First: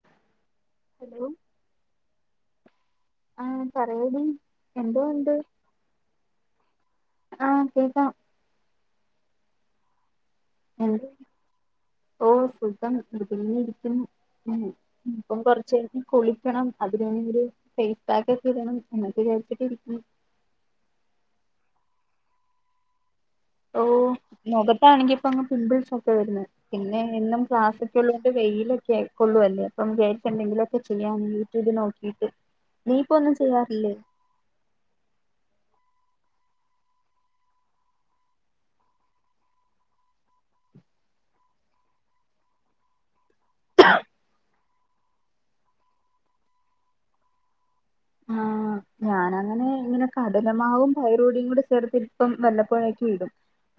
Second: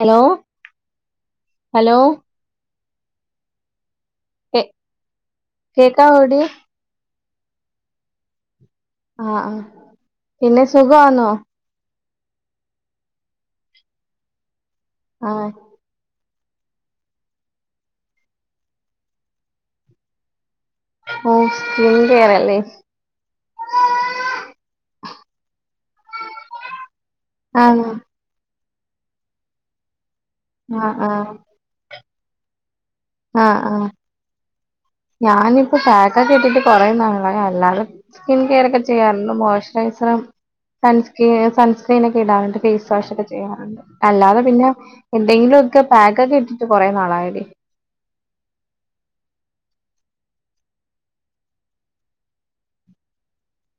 Hello hello hello ആഹ് പറയെടീ കേ എന്തോ ഉണ്ട്? കേക്കാവോടി? ആഹ് കേക്കാം. ആഹ് ആഹ് പിന്നെ എന്ത് സുഖാന്നോ ഓ സുഖം [unintelligible] ഇരിക്കുന്ന് ഉം ഇപ്പം ആഹ് കൊറച്ച് കയിഞ്ഞ് കുളി ളിക്കണം അതിന് വേണ്ടി ഒരു ഫേയ്സ് പാക്കൊക്കെ ഇടണം എന്നൊക്കെ വിചാരിച്ച്ട്ട് ഇരിക്ക്യാന്നു ഓ സ്കിൻ കെയർ അല്ലേ ഓ മൊഖത്താണെങ്കി ഇപ്പം അങ്ങ് പിംമ്പിൾസ് ഒക്കെ വെരന്ന് പിന്നെ എന്നും ആഹ് ക്ലാസ്സൊക്കെ ള്ളോണ്ട് ഇപ്പേ വെയിലൊക്കെ ആയി കൊള്ളു അല്ലേ അപ്പം വിയാരിച്ച് എന്തെങ്കിലോക്കെ ആഹ് ചെയ്യാന്ന് ആഹ് യൂട്യൂബ് നോക്കിട്ട് ആഹ് ആഹ് ഞാന് ഇപ്പം പ്യയാക്കൊക്കെ ഇട്ട് കൊറേന്നാളായി അല്ലാതെ സ്കിൻ കെയറ് ഒക്കെ ചെയ്യാറ്ണ്ട് മോയ്സ്ച്ചാ റൈസറും സൺസ്ക്രിൻ സൺസ്ക്രീനൊക്കെ ഇടാറ്ണ്ട് ഫേസ് വാഷാക്കെ ചെ ചെയ്യാറൊണ്ട് അല്ലാതെ പിന്നെ എന്തെങ്കിലുംക്കെ പാക്ക്‌ ഒക്കെ ഇട്ട് ട്ട് കൊറെ നാളായ് ഡീ ആഹ് ഞാനങ്ങനെ ഇങ്ങനെ കടലമാവും പയറ്പൊടിയും കൂടെ ചേർത്ത് ഇപ്പം വല്ലപ്പോഴേക്കും ഇടും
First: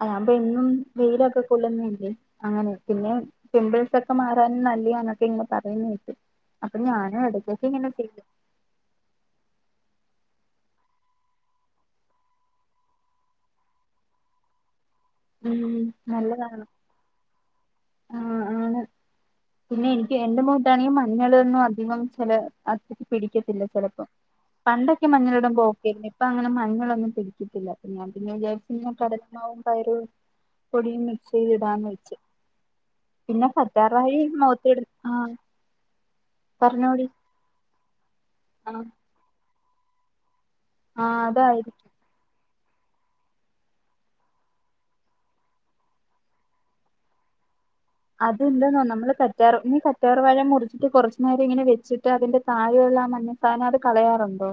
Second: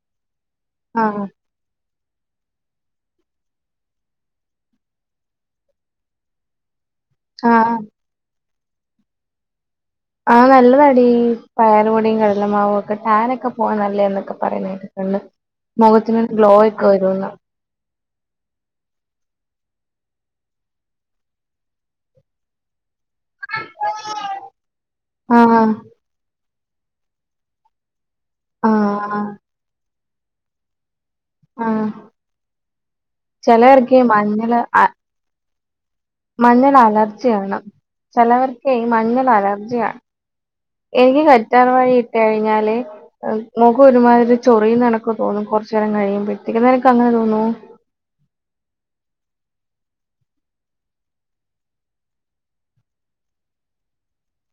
ആഹ് അപ്പോ ന്നും ആഹ് വെയ്ലൊക്കെ [unintelligible] അങ്ങനെ പിന്നെ പിമ്പിൾസ് ഒക്കെ മാറാന് നല്ലിയ എന്നൊക്കെ ഇങ്ങനെ പറയ്ന്നേ കേട്ട് അപ്പൊ ഞാനും എടക്കൊക്കെ ആഹ് ഇങ്ങനെ ചെയ്യും ആഹ് നല്ല താഡീ പയർപൊടിയും കടലമാവും ഒക്കെ ടാൻനൊക്കെ പോവാൻ നല്ലാന്ന്ക്കെ പറയ്ന്നേ കേട്ട് [unintelligible] ഉം മൊഖത്തിനൊര് ഗ്ലോ നല്ലതാണ് ഒക്കെ വെരുന്ന് ആഹ് ആണ് പിന്നെ എനിക്ക് എന്റെ മൊഖാത്തണാങ്കി മഞ്ഞളൊന്നും അധികം ചെല അത്രക്ക് പിടിക്ക്യാത്തില്ല ചെലപ്പോ പണ്ടൊക്കെ ആ മഞ്ഞള് ഇട്മ്പോ ഓക്കെ ആര്ന്ന് ഇ ഇപ്പൊ അങ്ങനെ മഞ്ഞളൊന്നും പിടിക്ക്യിത്തില്ല അപ്പം ഞാൻ പിന്നെ ആ വിജാരിച്ച് കടലാ മാവും പയറുപൊ പൊടിയും മിക്സെയ്ത് ആ ഇടാന്ന് വെച്ച് പിന്നെ കറ്റാർ ചിലവർക്ക് ഈ വാഴെമ് മോഖത്ത് ഇടും ആഹ് മഞ്ഞള് പറഞ്ഞോടി അലർജിയാണ് ചെലവർക്കേ ഈ ആഹ് മഞ്ഞള് അലർജിയാ ആഹ് എനിക്ക് അതായിരിക്കും കറ്റാർവാഴ ഇട്ട് കയിഞ്ഞാല് ഉം മൊഖം ഒര് മാതിരി ചൊറിയ്ന്ന കണക്ക് തോന്നും കൊറച്ച് നേരം കഴിയുമ്പോത്തേക്ക് നിനക്ക് അങ്ങനെ തോന്നോ അത് ന്തന്നോ നമ്മള് കറ്റാർവാഴ നീ കറ്റാർ വാഴ മുറിച്ചിട്ട് കൊറച്ച് നേരം ഇങ്ങനെ വെച്ചിട്ട് അതിന്റെ താഴെയൊള്ളാ മഞ്ഞ താന് അത് കളയാറൊണ്ടോ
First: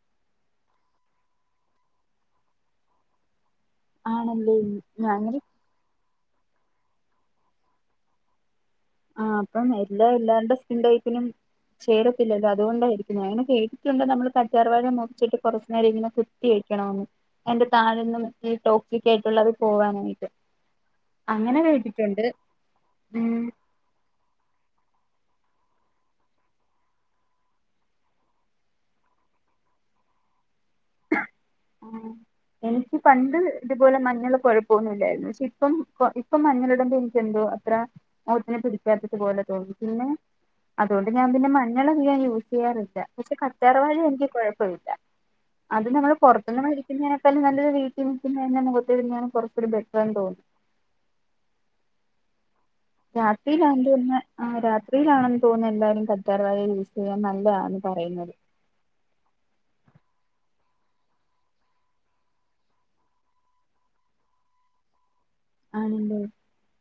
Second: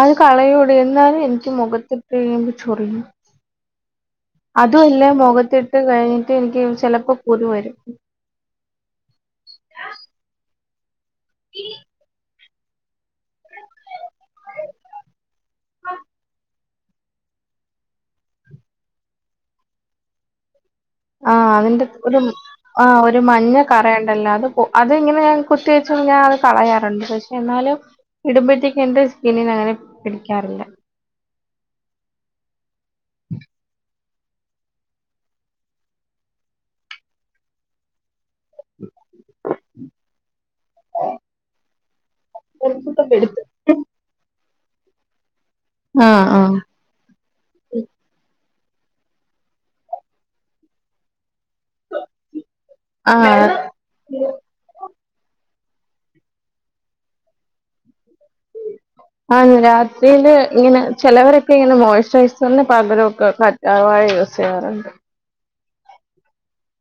അത് കളായോടെ എന്നാലും എന്ക്ക് മൊഖത്ത് ഇട്ട് കയിമ്പോ ചൊറിയും ആണല്ലേ അതും അല്ലേ ഞാന് മൊഖത്ത് ഇട്ട് കയിഞ്ഞ് ഇട്ട് എനിക്ക് ചെലപ്പോ കുരു വരും ആഹ് അപ്പം എല്ലാ എല്ലാർണ്ടേ സ്കിൻ ടൈപ്പിനും ചേരത്തില്ലല്ലോ അത് കൊണ്ടായ് ഞാന് ങ്ങനെ കേട്ടിട്ടൊണ്ട് നമ്മള് കറ്റാർ വാഴ മുർച്ചിട്ട് കൊറച്ച് നേരം ഇങ്ങനെ കുത്തി വെക്ക്യാണോന്ന് അയ്ന്റെ താഴെ [unintelligible] ഈ ടോക്ക്സായിക്കേട്ടേ ഒള്ളത് പോവാനായിട്ട് ആഹ് അങ്ങനെ അതിന്റെ ഒര് കേട്ടിട്ടുണ്ട് ആഹ് ഒര് ഉം മഞ്ഞ കറയ്ണ്ടല്ലോ അത് പേ അത് ഇങ്ങനെ ഞാൻ കുത്തിവെച്ച് ഞാൻ അത് കളായാറോണ്ട് പശേ എന്നാലും ഇട്ബഴ്‌ത്തേക്ക് എൻ്റെ സ്കിനിന് അങ്ങനെ പിടിക്ക്യാറില്ല ആഹ് എനിക്ക് പണ്ട് ഇതുപോലെ മഞ്ഞള് കൊഴപ്പമൊന്നും ഇല്ലാര്ന്നു ശെ ഇപ്പം ഇപ്പം മഞ്ഞള് ഇട്മ്പോ എനിക്ക് എന്തോ അത്ര [unintelligible] പോലെ തോന്നും പിന്നെ അതോണ്ട് ഞാൻ പിന്നെ മഞ്ഞള് അധികം അങ്ങ് യൂസ് ചെയ്യാറില്ല പശേ കാറ്റാർ വാഴ എനിക്ക് കൊഴപ്പം ഇല്ല അത് നമ്മള് ആഹ് ആഹ് പൊറത്ത്ന്ന് മോടിക്ക്ന്നെക്കാളും നല്ലത് വീട്ടി നിക്ക് അന്നെ [unintelligible] കൊറാച്ചുടെ ബെറ്ററാ തോന്നും [unintelligible] ആഹ് ആഹ് രാത്രിയിലാണ് എന്ന് തോന്നുന്ന് എല്ലാരും കറ്റാർ വാഴ യൂസ് ചെയ്യാൻ നല്ലേയാന്ന് പറയ്ന്നത് ആന്ന് രാത്രിയില് ഇങ്ങനെ ചെലവരൊക്കെ ഇങ്ങനെ മോയ്സ്റൈസറിന് പകരൊക്കെ കറ്റാ റ്റാർവാഴ യൂസ് ചെയ്യാറോണ്ട് ആണ് ല്ലോ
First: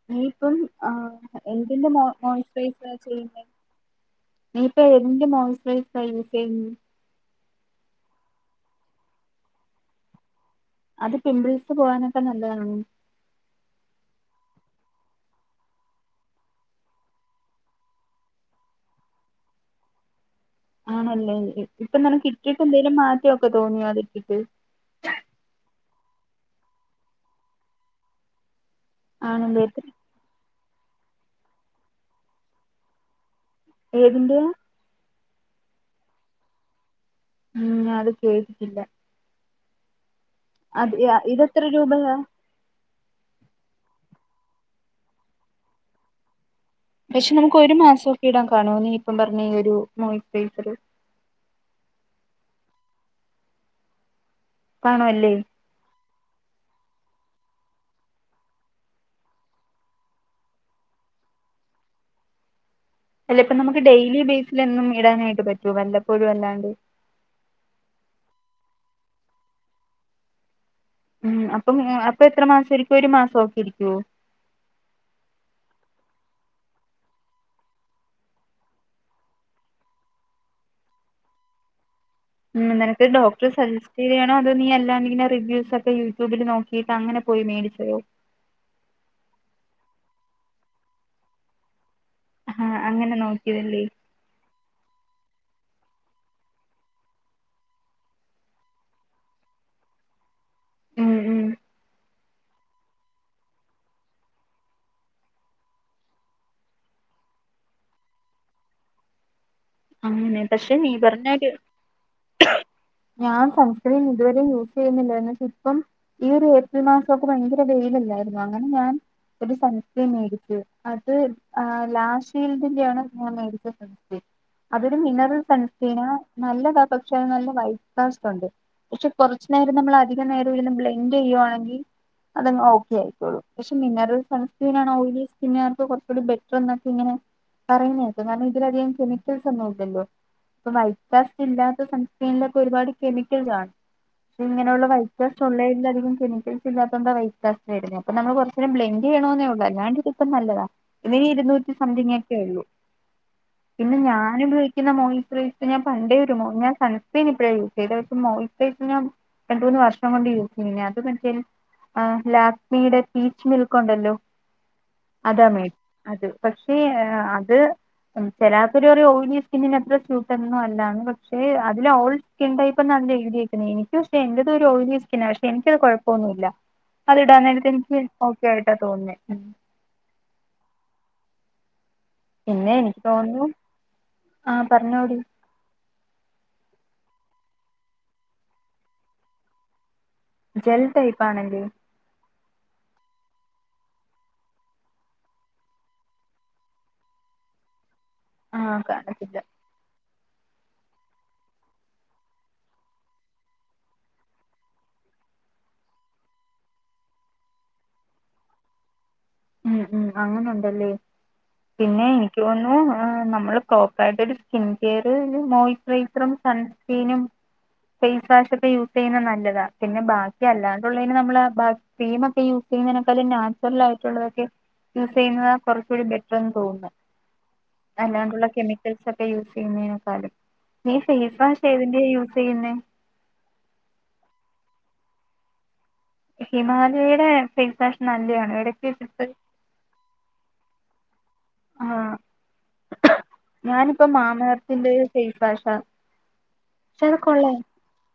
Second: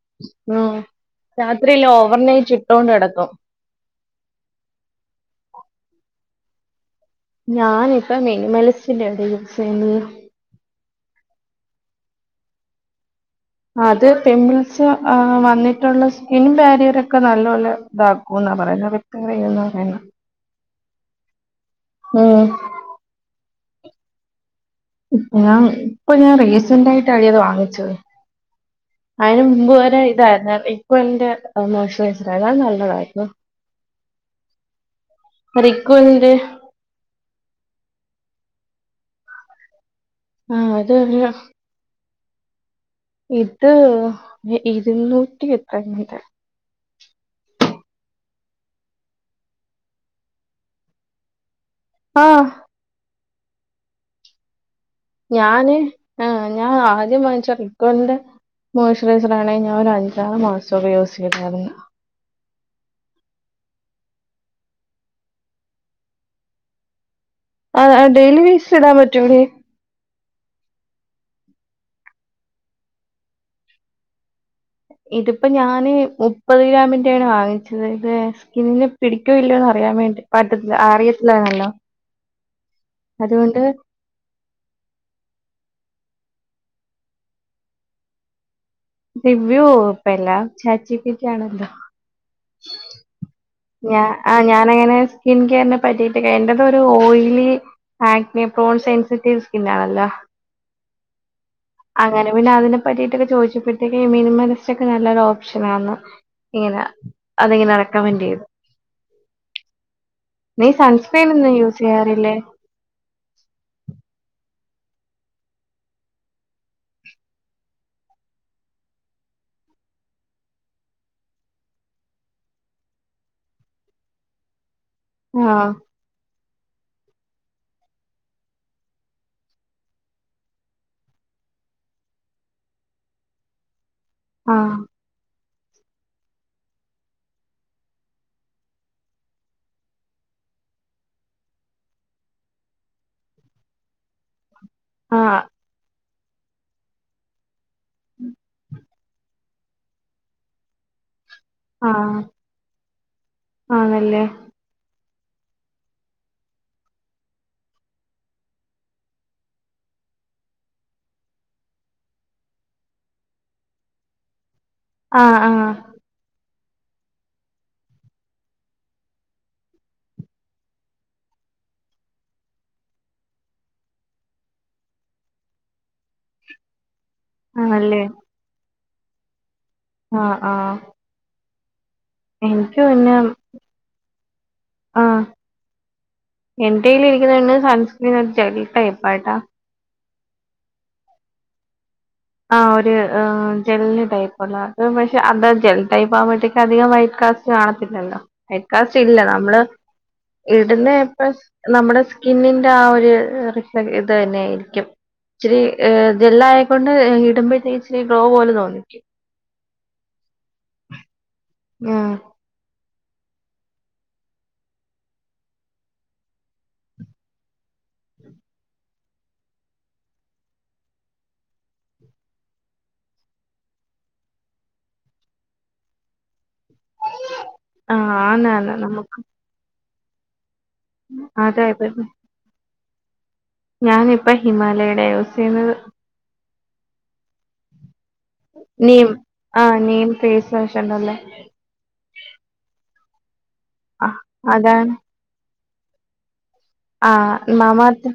നീയിപ്പം ഉം ആഹ് എന്തിന്റ രാത്രിയില് മോയ് ഓവർനൈറ്റ് മോയ്സ്ച്ചറൈസറാ ഇട്ടോണ്ട് യൂസ് കിടക്കും ചെയ്യ്ന്നേ നീ ഇപ്പേ എന്തിന്റെ മോയ്സ്ചറൈസറാ യൂസെയ്യ്ന്നേ ഞാന് ഇപ്പം മിനിമലിസ്റ്റ്ന്റെടീ യൂസെയ്യ്ന്നേ അത് പിംമ്പിൾസ് പോകാനൊക്കെ നല്ലയാണോ അത് പിംമ്പിൾസ് ഏ വന്നിട്ട്ള്ള സ്കിൻ ബാരിയറെക്കെ നല്ലോല്ലെ ഇതാക്കൂന്നാ പറയ്ന്നേ വി [unintelligible] പറയ്ന്നേ ആണ് അല്ലേ ഇപ്പൊ നിനക്ക് ഉം ഇട്ട്ട്ട് എന്തേലും മാറ്റോക്കെ തോന്നിയോ അത് ഇട്ട്ട്ട് ഇപ്പം ഞാൻ ഇപ്പം ഞാൻ റീസന്റ് ആയിട്ടാടീ അത് വാങ്ങിച്ചത് അതിന് ആണല്ലേ മുമ്പ് എത്ര- വരെ ഇതായിരുന്നു ഇപ്പ എന്റെ മോസ്ചറൈസറേക്കാൾ നല്ലതായിരുന്നു ഏതിന്റെ റിക്വലിന്റെ ഉം ഞാനത് കേട്ടിട്ടില്ല ആ അത് യാ ഒരു ഇതെത്ര രൂപയാ ഇത് ഇര്ന്നൂറ്റി എത്രങ്ങാണ്ടാ പക്ഷെ നമുക്ക് ഒരു മാസൊക്കെ ഇടാൻ കാണോ നീ ഇപ്പം പറഞ്ഞ ഈ ഒരു മോയിസ്ചറൈസർ ആഹ് കാണുമല്ലേ ഞാന് ആഹ് ഞാൻ ആദ്യം വങ്ങിച്ച റിക്കൊല്ന്റെ മോസ്ചറൈസറാണെ ഞാൻ ഒരു അഞ്ചാറ് മാസൊക്കെ യൂസെയ്തായിരുന്നു ചെലേപ്പം നമുക്ക് ഡെയ്ലി ബേസില് എന്നും ഇടാനായിട്ട് പറ്റോ വല്ലപ്പോഴും അല്ലാണ്ട് ആഹ് ആഹ് ഡെയിലി [unintelligible] പറ്റൂലേ ഉം അപ്പം അപ്പൊ എത്ര മാസയിരിക്കും ഒര് മാസൊക്കെ ഇരിക്കോ ഇത്പ്പോ ഞാന് മുപ്പത് ഗ്രാമിന്റാണ് വാങ്ങിച്ചത് ഇത് സ്കിന് പിടിക്കോ ഇല്ലോന്ന് അറിയാൻ വേണ്ടി പറ്റത്തി അറിയത്തില്ലാര്ന്നല്ലോ ഉം നിനക്ക് ഡോക്ടറെ സജസ് റ്റെയ്താണോ അത് നീ അല്ലാതെ ഇങ്ങനെ റിവ്യൂസൊക്കെ യൂട്യൂബില് നോക്കീട്ട് അങ്ങനെ പോയി മേടിച്ചതോ റിവ്യൂ ഇപ്പല്ല ചാറ്റ്ജിപ്പിട്ടിയാണല്ലോ ആഹ് ആഹ് അങ്ങനെ നോക്കിയതല്ലേ ആഹ് ഞാനങ്ങനെ സ്കിൻ കെയറിനെ പറ്റിയിട്ടെക്കെ എന്റേതൊര് ഓയിലി ആഗ്നപ്രോൾ സെൻസിറ്റീവ് സ്കിനാണല്ലോ ഉം ഉം അങ്ങനെ പിന്നെ അതിനെ പറ്റീട്ടൊക്കെ ചോയിച്ചപ്പഴത്തേക്ക് മിനിമലിസ്റ്റോക്കെ നല്ലൊരു ഓപ്ഷനാന്ന് ഇങ്ങനെ അതിങ്ങനെ റെക്കമന്റെയ്ത് അങ്ങനെ നീ പക്ഷെ പറഞ്ഞ ഒരു സൺസക്രീനൊന്നും യൂസെയ്യാറില്ലേ ഞാൻ സൺസ്ക്രീൻ ഇതുവരെ യൂസെയ്യുന്നില്ലാര്ന്നു പക്ഷെ ഇപ്പം ഈ ഒരു ഏപ്രിൽ മാസൊക്കെ ഭയങ്കര വെയിലില്ലായിരുന്നോ അങ്ങനെ ഞാൻ ഒരു സൺസ്ക്രീം മേടിച്ചു അത് ലാശീൽഡ്ന്റെ ആണ് ഞാൻ മേടിച്ചത് അതൊരു മിനറൽ ആഹ് സൺസ്ക്രീനാ നല്ലതാ പക്ഷെ നല്ല വൈറ്റ്കാസ്റ്റുണ്ട് പക്ഷെ കൊറച്ചു നേരം നമ്മള് അധിക നേരം ഇരുന്ന് ബ്ലെൻഡ് ചെയ്യുവാണെങ്കി അതങ്ങ് ഓക്കെ ആയിക്കോളും പക്ഷെ മിനറൽ ആഹ് സൺസ്ക്രീനാണ് ഓയിലി സ്കിന്നാറ്ക്ക് കൊറച്ചൂടിം ബെ [unintelligible] ഇങ്ങനെ പറയുന്ന കേക്കും കാരണം ഇതിലധികം കെമി ക്കല്സൊന്നും ഇല്ലല്ലോ ഇപ്പൊ വൈക്കാസ്റ്റ് ഇല്ലാത്ത സൺസ്ക്രീനിലൊക്കെ ഒരുപാട് കെമിക്കൽ കാണും പക്ഷെ ഇങ്ങനെയുള്ള ആഹ് വൈറ്റ്കാസ്റ്റ് ഉള്ളേലധികം കെമിക്കൽസ് ഇല്ലാത്തൊണ്ടാ വൈ റ്റ് കാസ്റ്റ് ഇടുന്നേ അപ്പ നമ്മള് കൊറച്ചേരം ബ്ലെന്റെയ്യ്ണോന്നേ ഒള്ളൂ അല്ലാണ്ട് ഇതിപ്പം നല്ലതാ പിന്നെ ഈ ഇര്ന്നൂ റ്റി ആഹ് സംതിങ്ങെക്കെ ഒള്ളൂ പിന്നെ ആണല്ലേ ഞാനുപ യോഗിക്കുന്ന മോയിചറൈസർ ഞാൻ പണ്ടേ ഒരു മോ ഞാൻ സൺസ്ക്രീൻ ഇപ്പഴാണ് യൂസെയ്തെ പക്ഷെ മോയിചറൈസർ ഞാൻ രണ്ട് മൂന്ന് വർഷം കൊണ്ട് യൂസെയ്യ്നാ അത് [unintelligible] ആ ലാക്മിയുടെ പീച്ച് മിൽക്കൊണ്ടല്ലോ ആഹ് അതാ ആഹ് മേഡ് അത് പക്ഷേ അത് ശരാശരി ഒരു ഓയിലി സ്കിന്നിന് അത്ര സ്യൂട്ടന്നും അല്ലന്ന് പക്ഷെ അതിൽ ഓൾ സ്കിൻ ടൈപ്പെന്നാണല്ലോ എഴുതിയക്കുന്നെ എനിക്ക്‌ പക്ഷെ എന്റെറത് ഒരു ഓയിലിസ്കിന്നാ പക്ഷെ എനിക്കത് കുഴപ്പൊന്നുല്ല അതിടാൻ നേരത്ത് എനിക്ക് ആണല്ലേ ഓക്കേ ആയിട്ടാ തോന്നുന്നേ മ് ആഹ് ആഹ് എനിക്ക് പിന്നെ ആ പറഞ്ഞോടി ആഹ് എന്റെ കയ്യിൽ ഇരിക്കുന്ന സൺസ്ക്രീൻ ഒരു ജെല്ലി ടൈപ്പാ കേട്ട ജെൽ ടൈപ്പാണല്ലെ ആഹ് ഒരു ജെല്ല് ടൈപ്പ്ള്ള പക്ഷെ അന്താ ജെൽ ടൈപ്പ് ആവുമ്പോഴത്തേക്ക അധികം വൈ കാ റ്റ് കാണത്തില്ലല്ലോ ആ വൈകാസ്റ്റ് ഇല്ല കാണത്തില്ല നമ്മള് ഇടുന്ന എ പ്ലസ് നമ്മടെ സ്കിന്നിന്റെ ആ ഒരു റിഫ്ല ഇത് തന്നെ ആയിരിക്കും ഇച്ചിരി ഏഹ് ജെല്ലായെക്കൊണ്ട് ഇടുമ്പോഴത്തേക്ക് ഇച്ചിരി ഗ്ലോ പോലെ തോന്നിക്കും ഉം ഉംഅങ്ങനെ ഒണ്ടല്ലേ ഉം പിന്നെയ് ക്കോന്നു നമ്മള് പ്രോപ്പർ ആയിട്ടൊരു ഒരു സ്കിൻ കെയറ് മോയ്സ്ചറൈസറും സൺസ്ക്രീനും ഫേസ് വാഷ് ഒക്കെ യൂസ് ചെയ്യുന്നത് നല്ലതാ പിന്നെ ബാക്കി അല്ലാണ്ടുള്ളതിന് നമ്മൾ ബാ പീം മൊക്കെ യൂസ് ചെയ്യുന്നതിനേക്കാലും നാച്ചുറൽ ആയി ട്ട് ള്ളൊതൊക്കെ യൂസെ യ്യുന്നത കൊറച്ചുകൂടി ബെറ്റർന്ന് തോന്നുന്നെ ആ അല്ലാണ്ടുള്ള ആന്നാന്ന് കെമിക്കൽസ് നമുക്ക് ഒക്കെ യൂസ് ചെയുന്നേനെക്കാലും നീ ഫേയ്സ് വാഷ് ഏതിന്റെ അതായിപ്പ യ യൂസ് ചെയ്യുന്നേ ഞാനിപ്പ ഹിമാലയയൂടെ യൂസെ യ്യുന്നത് ഹിമാലയുടെ ഫേസ് വാഷ് നല്ലയാ നീം ആഹ് നീം ഫേസ് വാഷ് ഉണ്ടല്ലേ ആ ഞാനിപ്പോ ആ അതാണ് മാമഎർത്തിന്റെയും ഫെയ്സ് വാഷ ആഹ് മാമ എർത്ത്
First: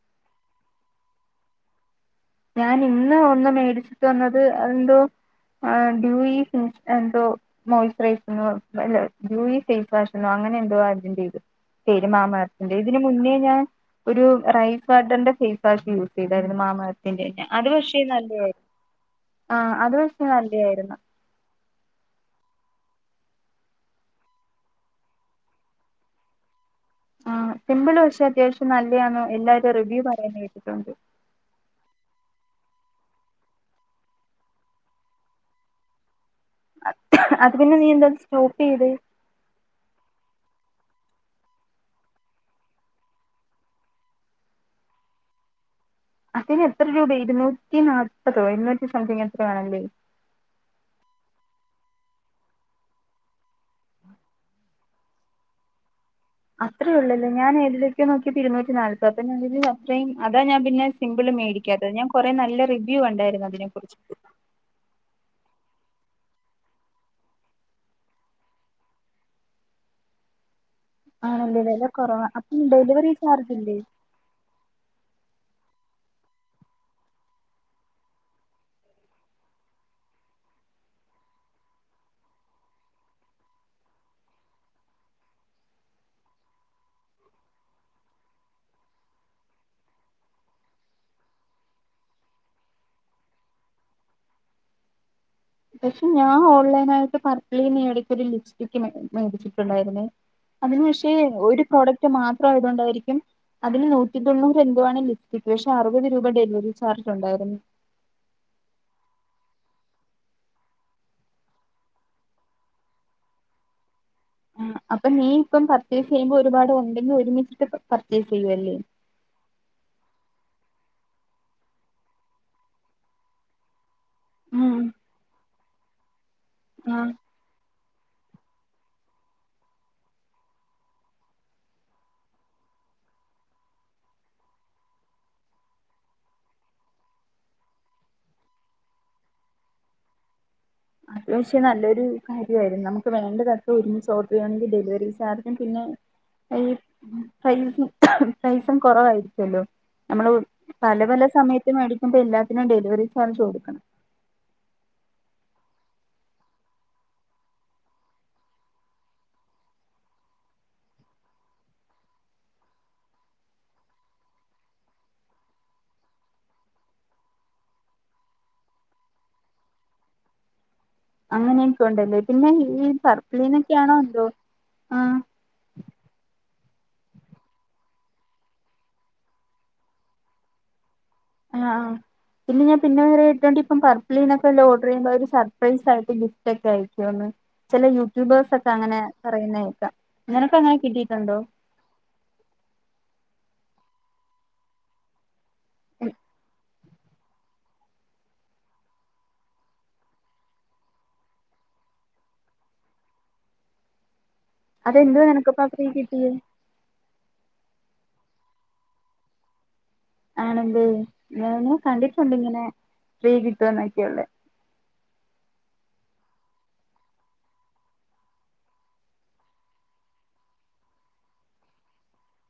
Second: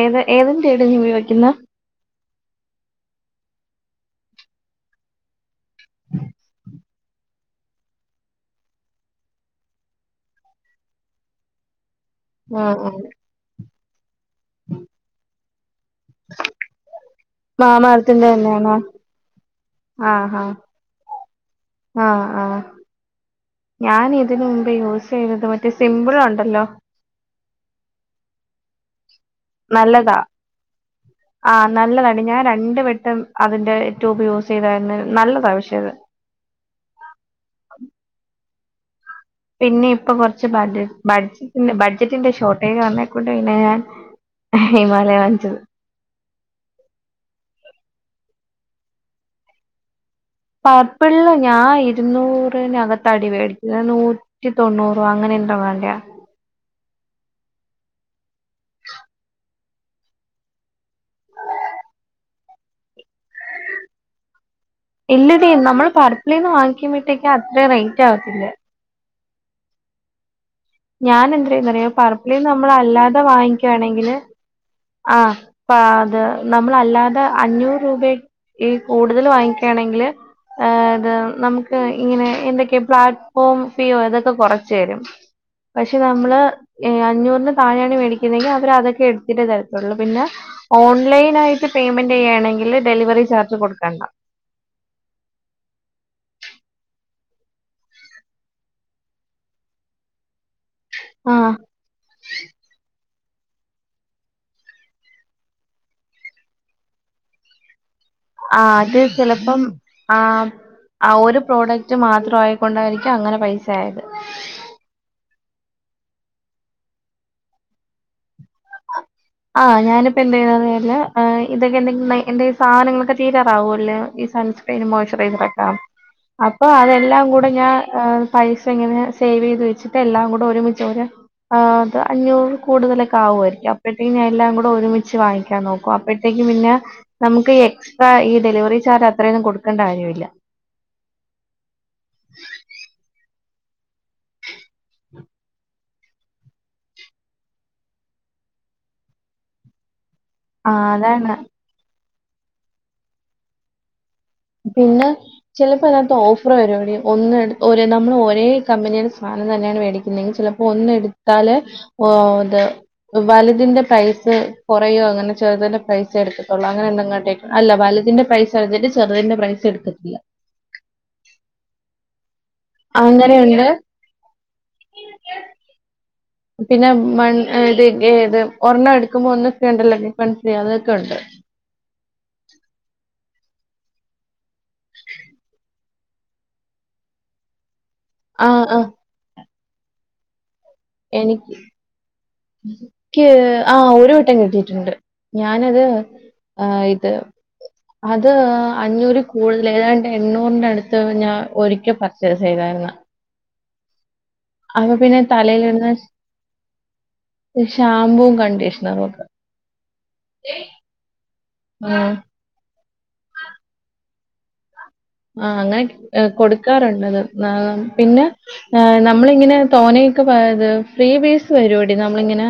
ഏത് ഏത് ന്റെടി നീ ഉപയോഗിക്കുന്ന ഞാൻ ഇന്ന് ഒന്ന് മേടിച്ചിട്ട് വന്നത് എന്തോ ആഹ് ഡ്യൂ യിഫും എന്തോ മോയ്സ്ചറൈസർ ന്നൊ അല്ല ജൂയി ഫേസ് വാഷ്ന്നോ അങ്ങനെഎന്തോ ഇതിന്റെ ഇത് പേര് മാമഎർത്തിന്റെ ആഹ് ഇതിന് ആഹ് മുന്നേ ഞാൻ ഒരു റൈസ് ഫാർഡന്റെ ഫേസ് വാഷ് യൂസ് ഇതായിരുന്നു മാമഎർത്തിന്റെ അത് പക്ഷേ മാമഅർത്തിന്റെ നല്ല ആര് തന്നെയാണോ ആഹ് അത് പക്ഷേ ആഹ് ആഹ് നല്ലയാരുന്ന് ആഹ് ആഹ് ഞാൻ ഇതിന് മുമ്പേ യൂസ് ചെയ്തത് മറ്റേ സിമ്പിൾ ഒണ്ടല്ലോ ആ സിമ്പിള് പക്ഷെ അത്യാവശ്യം നല്ലയാന്ന് എല്ലാവരും റിവ്യൂ നല്ലതാ പറയുന്നെ കേട്ടിട്ടുണ്ട് ആഹ് നല്ലതാണ് ഞാൻ രണ്ട് വെട്ടം അതിന്റെ ട്യൂബ് യൂസ് ചെയ്തായിരുന്നു നല്ലതാണ് പക്ഷേത് അത് പിന്നെ നീ എന്ത സ്റ്റോപ്പ് ചെയ്തെ പിന്നെ ഇപ്പൊ കൊറച്ച് ബഡ് ബഡ്ജറ്റിന്റെ ബഡ്ജറ്റിന്റെ ഷോട്ടേജ് വന്നേ കൊണ്ടേ പിന്നെ ഞാൻ ഹിമാലയ വാങ്ചത് അതിന് എത്ര രൂപ ഇരുന്നൂറ്റി നാല്പതോ ഇരുന്നൂറ്റി സംതിങ് എത്ര വേണങ്കി പാർപ്പിള്ള്ല് ഞാൻ ഇരുന്നൂറിനകത്താടി വെടിക്കല് നൂ നൂറ്റി തൊണ്ണൂറോ അങ്ങനെയൊന്തോങ്ങാണ്ടെയ അത്രേ ഉള്ളല്ലേ ഞാൻ ഏതിലൊക്കെയൊ നോക്കയപ്പോ ഇരുന്നൂറ്റി നാൽപ്പത് പിന്നെ ഞാൻ കരുതി ഫസ്ടൈം അതാ ഞാൻ പിന്നെ പിമ്പിള് മേടിക്കാത്തത് ഞാൻ കുറെ നല്ല റിവ്യൂ കണ്ടാരുന്നു അതിനെ കുറിച് ഇല്ലടീ നമ്മള് പർപ്പിളീന്ന് വാങ്ങിക്കുമ്പോഴത്തേക്ക്‌ അത്ര റേറ്റ് ആവത്തില്ല ഞാൻ ആണല്ലേ വില എന്ത്‌റിയോന്നറിയോ കുറവാ പർപ്പിളി അപ്പം നമ്മൾ ഡെലിവറി അല്ലാതെ ചാർജ് ഇല്ലേ വാങ്ങിക്കുവാണങ്കില് ആ, പാത് നമ്മളല്ലാതെ അഞ്ഞൂറ് രൂപ ഈ കൂടുതല് വാങ്ങിക്കാ ണെങ്കില് തഇത് ന്നമക്ക് ഇങ്ങനെ എന്തൊക്കെയ പ്ലാറ്റ്ഫോം ഫീയൊ ഇതൊക്കെ കുറച്ച് തരും പക്ഷെ നമ്മള് അഞ്ഞൂറിന് താഴെയാണ് മേടിക്കുന്നെങ്കിൽ അവര് അതൊക്കെ എടുത്തിട്ട് തരൂ ള്ളൂ പിന്നെ ഓൺലൈൻ ആയിട്ട് പേയ്മെന്റ് യ്യാ ണങ്കി ല് ഡെലിവറി ചാർജ് കൊടുക്കണ്ട പക്ഷെ ഞാൻ ഓൺലൈൻ ആയിട്ട് പർക്കലിടക്ക്ഒരു ലിഫ് റ്റിക്ക് മേടിച്ചിട്ടുണ്ടായിരുന്നേ അതിന് ക്ഷേ ആഹ് ഒരു പ്രോഡക്റ്റ് മാത്രം ആയതുകൊണ്ടായിരിക്കും അതിൽ നൂറ്റി തൊണ്ണൂറ് എന്തുവാണ് ലിഫ്റ്റിക്ക് പക്ഷെ അറുപത് രൂപ ഡെലിവറി ചാർജ് ഉണ്ടായിരുന്നു ആ ഹഅത് ചെലപ്പം ആഹ് ആ ഒരു പ്രോഡക്റ്റ് മാത്ര ആയിക്കൊണ്ടായിരിക്കാം അങ്ങനെ പൈസായത് അപ്പൊ നീ ഇപ്പം പർച്ചേസ് ചെയ്യുമ്പോ ഒരുപാട് ഉണ്ടെങ്കിൽ ഒരുമിച്ചിട്ട് പർച്ചേസ് ചെയ്യുവല്ലേ ആ, ഞാനിപ്പന്തയ്യ അറിയില്ല ഇതൊക്കെ എന്തെങ്കിലും സാധനങ്ങളൊക്കെ തീരാറാവുല്ല ഉം സൺസ്ക്രീൻ മോയ്സ്റയും ക ക്കാം അപ്പൊ ആഹ് അതെല്ലാം കൂ ഇപ്പഞാൻ പൈസ എങ്ങനെ സേവ് ചെയ്ത് വെച്ചിട്ട് എല്ലാം കൂടെ ഒരുമിച്ചു ഓരോ ആ അത് അഞ്ഞൂറ് കൂടുതലൊക്കെ ആവുആ യിരിക്കാം അപ്പോഴ് ത്തിന് ഞാൻ എല്ലാം കൂടെ ഒരുമിച്ച് വാങ്ങിക്കാൻ നോക്കും അപ്പ ഴ്തേക്ക് പിന്നെ നമുക്ക് ഈ എക്സ്ട്രാ ഈ ഡെലിവറി ചാർജ് അത്രയൊന്നും കൊടുക്കണ്ട കാര്യവില്ല അത് പക്ഷേ നല്ലൊരു കാര്യവായിരുന്നു നമുക്ക് വേണ്ടതക്ക ഒരുമിച്ചോഡറെയ്യാണെങ്കി ഡെലിവറി ചാർജും പിന്നെ ഈ ഉം പ്രൈസ് പ്രൈസും കൊറവായിരിക്കുവല്ലോ നമ്മളൂ ആ പല പല അതാണ് സമയത്ത് മേടിക്കുമ്പ എല്ലാത്തിനും ഡെലിവറി ചാർജ് കൊടുക്കണം പിന്നെ ചെലപ്പ അയിനാത്ത് ഓഫറ് വരുവെടീ ഒന്നെട് ഒരേ നമ്മള് ഒരേ കമ്പനിയുടെ സാനം തന്നെയാണ് മേടിക്കുന്നെങ്കി ചെലപ്പ് പ്പൊ ഒന്നെടുത്താല് ഓത് വലുതിന്റെ പ്രൈസ് കൊറയോ അങ്ങനെ ചെറുതിന്റെ പൈസ എടുക്കത്തൊള്ളൂ അങ്ങനെ എന്തെങ്ങാണ്ടേ അല്ല വല്തിന്റെ പ്രൈസെട്ത്തിട്ട് ചെറുതിന്റെ പ്രൈസെട്ക്കത്തില്ല അങ്ങനെയൊക്കൊണ്ടല്ലേ പിന്നെ ഈ അങ്ങനെയുണ്ട് പർപ്പിളീന്നൊക്കെയാണോ എന്തോ ആഹ് പിന്നെ വൺ ഏഹ് ഇത് ഏത് ഒരെണ്ണം എടുക്കുമ്പോ ഒന്ന് ഫ്രീയൊണ്ടല്ലോ ഗെറ്റ് വൺ ഫ്രീ അതൊക്കെ ഒണ്ട് ആഹ് പിന്നെ ഞാ പിന്നെ വേറെ കേട്ടിട്ടുണ്ടിപ്പം പർപ്പിളീന്നൊക്കെ വല്ലോ ഓർഡറെയ്യുമ്പോ അവര് സർപ്രൈസായിട്ട് ഗിഫ്റ്റൊക്കെ അയക്കുവെന്ന് ചെല ആ യൂട്യൂബേഴ്സൊക്കെ ആ അങ്ങനെ പറയുന്ന കേക്കാം നിനക്കങ്ങനെ കിട്ടിയിട്ടുണ്ടോ ക്ക്യ് ആഹ് ഒരു വട്ടം കിട്ടീട്ട്ണ്ട് ഞാനത് ആഹ് ഇത് അത് അഞ്ഞൂറീ കൂടുതലേതാണ്ട് എണ്ണൂറിന്റടുത്ത് ഞാൻ ഒരിക്ക പർച്ചേസ് ചെയ്താരുന്ന് അപ്പ പിന്നെ അതെന്തുവാ നിനക്കിപ്പോ ആ തലേലിടുന്ന ഫ്രീ കിട്ടിയേ ഷ് ഷാംപൂം കണ്ടീഷണറുവൊക്ക ആണല്ലേ ഞാന് ആ, കണ്ടിട്ടുണ്ട് ഇങ്ങനെ ഫ്രീ കിട്ടുമെന്നൊക്കെയൊള്ളെ ആഹ് അങ്ങനെ കി ഏഹ് കൊടുക്കാറുണ്ടത് നാ പിന്നെ ഏഹ് നമ്മളിങ്ങനെ തോനെയെക്ക പാ ഇത് ഫ്രീ ബീസ് വരുവെടി നമ്മളിങ്ങനെ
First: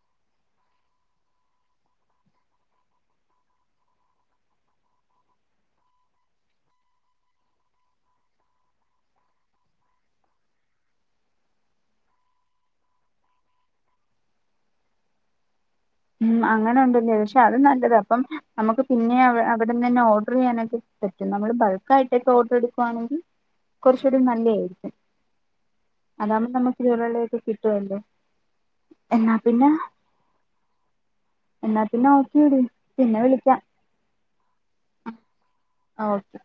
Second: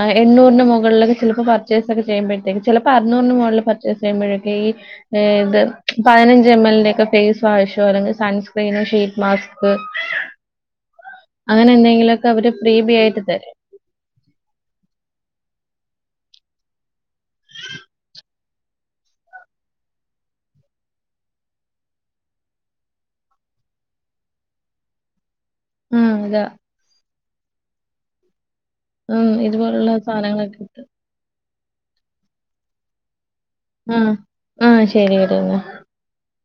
ആഹ് എണ്ണൂറിന് മുകളിലൊക്കെ ചെലപ്പ പർച്ചേസക്ക ചെയ്യുമ്പഴത്തേക്ക് ചെലപ്പ അറുന്നൂറിന് മുകളില് പർച്ചേസ് ചെയ്യുമ്പഴൊക്കെ ഈ ഏഹ് ഇത് പതിനഞ്ച് എം എൽ ന്റെ ക്ക ഫേസ് വാഷോ അല്ലെങ്കി സൺസ്ക്രീന് ഷീറ്റ് മാസ്ക് അങ്ങനെന്തെങ്കിലു ഒക്കെ അവര് ഫ്രീ ബീ ആയിട്ട് തരും ഉം അങ്ങനൊണ്ടല്ലേ പക്ഷെ അത് നല്ലതാ അപ്പം നമുക്ക് പിന്നേ അവ് അവിടന്നന്നെ ഓർഡർ ചെയ്യാനക്കെ പറ്റും നമ്മള് ബൾക്കായിട്ടൊക്കെ ഓർഡറെടുക്കുവാണെങ്കി കൊറച്ചൂടി നല്ലേയിരിക്കും ആ അതാ. അതാവുമ്പ നമ്മക്ക് ഇതുപോലൊള്ളയൊക്കെ കിട്ടുവല്ലേ ഉം ഇതുപോലുള്ള സാധനങ്ങളൊക്കെ കിട്ടും എന്നാപ്പിന്നെ ഓക്കേടി പിന്നെ വിളിക്കാം ആഹ് ആഹ് ശരിയടിഎന്നാ ആഹ് ഓക്കെ